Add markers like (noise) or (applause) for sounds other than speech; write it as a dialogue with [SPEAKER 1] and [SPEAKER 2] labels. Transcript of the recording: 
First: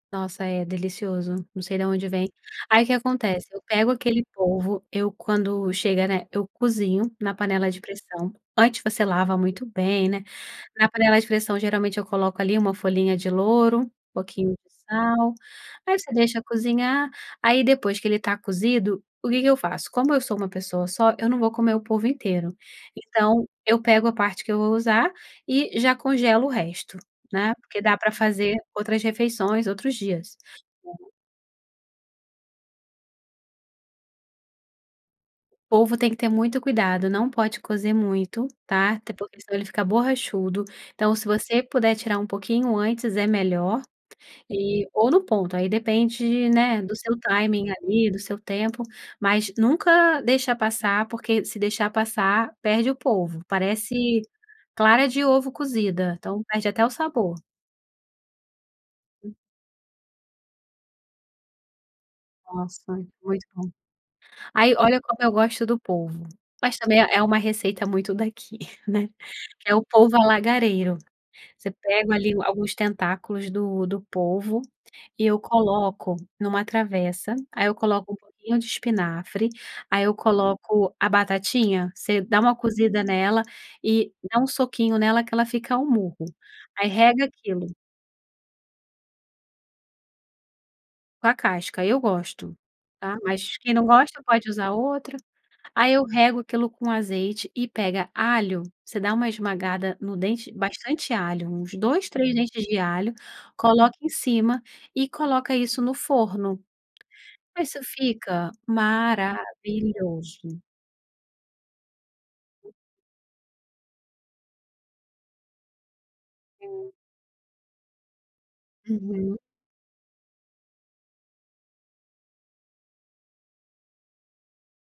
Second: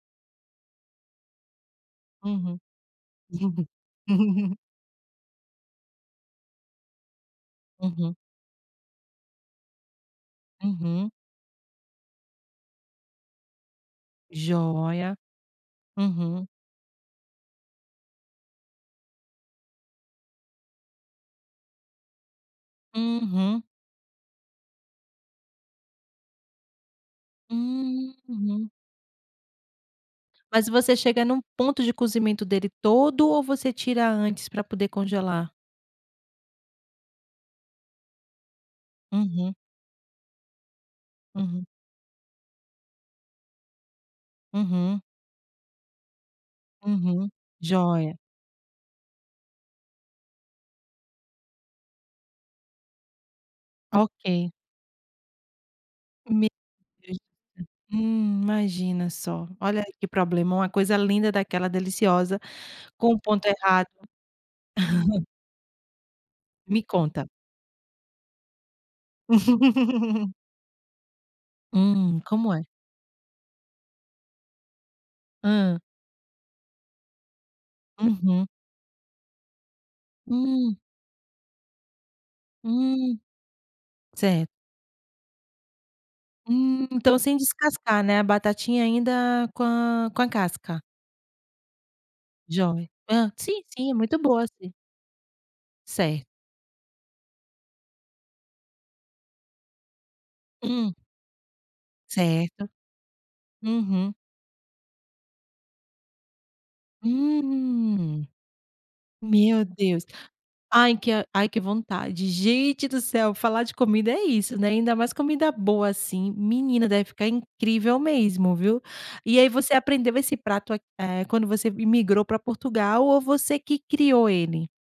[SPEAKER 1] Nossa é delicioso, não sei da onde vem.
[SPEAKER 2] Uhum.
[SPEAKER 1] Aí o que acontece? Eu pego aquele
[SPEAKER 2] (laughs)
[SPEAKER 1] polvo, eu quando chega, né, eu cozinho na panela de
[SPEAKER 2] Uhum.
[SPEAKER 1] pressão, antes você lava muito bem, né, na
[SPEAKER 2] Uhum.
[SPEAKER 1] panela de pressão geralmente eu coloco ali uma folhinha de louro, pouquinho de
[SPEAKER 2] Jóia.
[SPEAKER 1] sal, aí você deixa
[SPEAKER 2] Uhum.
[SPEAKER 1] cozinhar, aí depois que ele está cozido, o que que eu faço? Como eu sou uma pessoa só, eu não vou comer o polvo inteiro. Então,
[SPEAKER 2] Uhum.
[SPEAKER 1] eu pego a parte que eu vou usar, e já congelo o resto, né, porque dá para fazer
[SPEAKER 2] Uhum.
[SPEAKER 1] outras refeições, outros dias..
[SPEAKER 2] Mas você
[SPEAKER 1] (unintelligible)
[SPEAKER 2] chega em um ponto de cozimento dele todo ou você tira antes para poder congelar?
[SPEAKER 1] Polvo tem que ter muito cuidado não pode cozer muito tá, até porque
[SPEAKER 2] Uhum.
[SPEAKER 1] senão ele fica borrachudo, então se você
[SPEAKER 2] Uhum.
[SPEAKER 1] puder tirar um pouquinho antes é melhor, e
[SPEAKER 2] Uhum.
[SPEAKER 1] ou no ponto aí depende, né, do seu
[SPEAKER 2] Uhum.
[SPEAKER 1] timing ali
[SPEAKER 2] Jóia.
[SPEAKER 1] do seu tempo, mas nunca deixa passar porque se deixar passar perde o polvo, parece
[SPEAKER 2] Ok.
[SPEAKER 1] clara de ovo cozida, então
[SPEAKER 2] Meu
[SPEAKER 1] perde até o
[SPEAKER 2] Deus
[SPEAKER 1] sabor.
[SPEAKER 2] do céu, hum, imagina só, olha que problema, uma coisa linda daquela deliciosa
[SPEAKER 1] Nossa
[SPEAKER 2] com o
[SPEAKER 1] muito
[SPEAKER 2] ponto
[SPEAKER 1] bom.
[SPEAKER 2] errado.
[SPEAKER 1] Aí olha como eu gosto do polvo, mas
[SPEAKER 2] Me
[SPEAKER 1] também é
[SPEAKER 2] conta.
[SPEAKER 1] uma receita muito daqui, né, é o polvo
[SPEAKER 2] (laughs)
[SPEAKER 1] alagareiro, Você pega
[SPEAKER 2] Hum
[SPEAKER 1] ali
[SPEAKER 2] como é?
[SPEAKER 1] alguns tentáculos do do polvo e eu
[SPEAKER 2] Hã.
[SPEAKER 1] coloco em uma travessa, aí eu coloco um
[SPEAKER 2] Hum.
[SPEAKER 1] pouquinho de espinafre, aí eu
[SPEAKER 2] Hum.
[SPEAKER 1] coloco a batatinha, você dá uma cozida
[SPEAKER 2] Hum,
[SPEAKER 1] nela e dá um
[SPEAKER 2] cer
[SPEAKER 1] soquinho nela que ela fica ao murro, Aí
[SPEAKER 2] Hum então
[SPEAKER 1] rega
[SPEAKER 2] sem
[SPEAKER 1] aquilo.
[SPEAKER 2] descascar, né, a batatinha ainda com a com a casca.
[SPEAKER 1] Com a casca, eu gosto,
[SPEAKER 2] Jovem.
[SPEAKER 1] tá
[SPEAKER 2] Hã
[SPEAKER 1] mas
[SPEAKER 2] sim,
[SPEAKER 1] quem não
[SPEAKER 2] sim é muito
[SPEAKER 1] gosta
[SPEAKER 2] boa
[SPEAKER 1] pode usar
[SPEAKER 2] sim.
[SPEAKER 1] outra, aí eu
[SPEAKER 2] Certo.
[SPEAKER 1] rego aquilo com azeite e pega alho, você dá uma esmagada no dente,
[SPEAKER 2] Hum.
[SPEAKER 1] bastante alho, uns 2, 3 dentes
[SPEAKER 2] Certo.
[SPEAKER 1] de alho, coloca em
[SPEAKER 2] Uhum.
[SPEAKER 1] cima e coloca isso no forno. Aí isso
[SPEAKER 2] Hum.
[SPEAKER 1] fica
[SPEAKER 2] Meu Deus,
[SPEAKER 1] maravilhoso.
[SPEAKER 2] ai que ai que vontade, gente do céu falar de comida é isso, né, ainda mais comida boa assim, menina deve ficar incrível mesmo, viu. E
[SPEAKER 1] Uhum.
[SPEAKER 2] aí você aprendeu esse prato, eh, quando você imigrou para Portugal ou você que criou ele?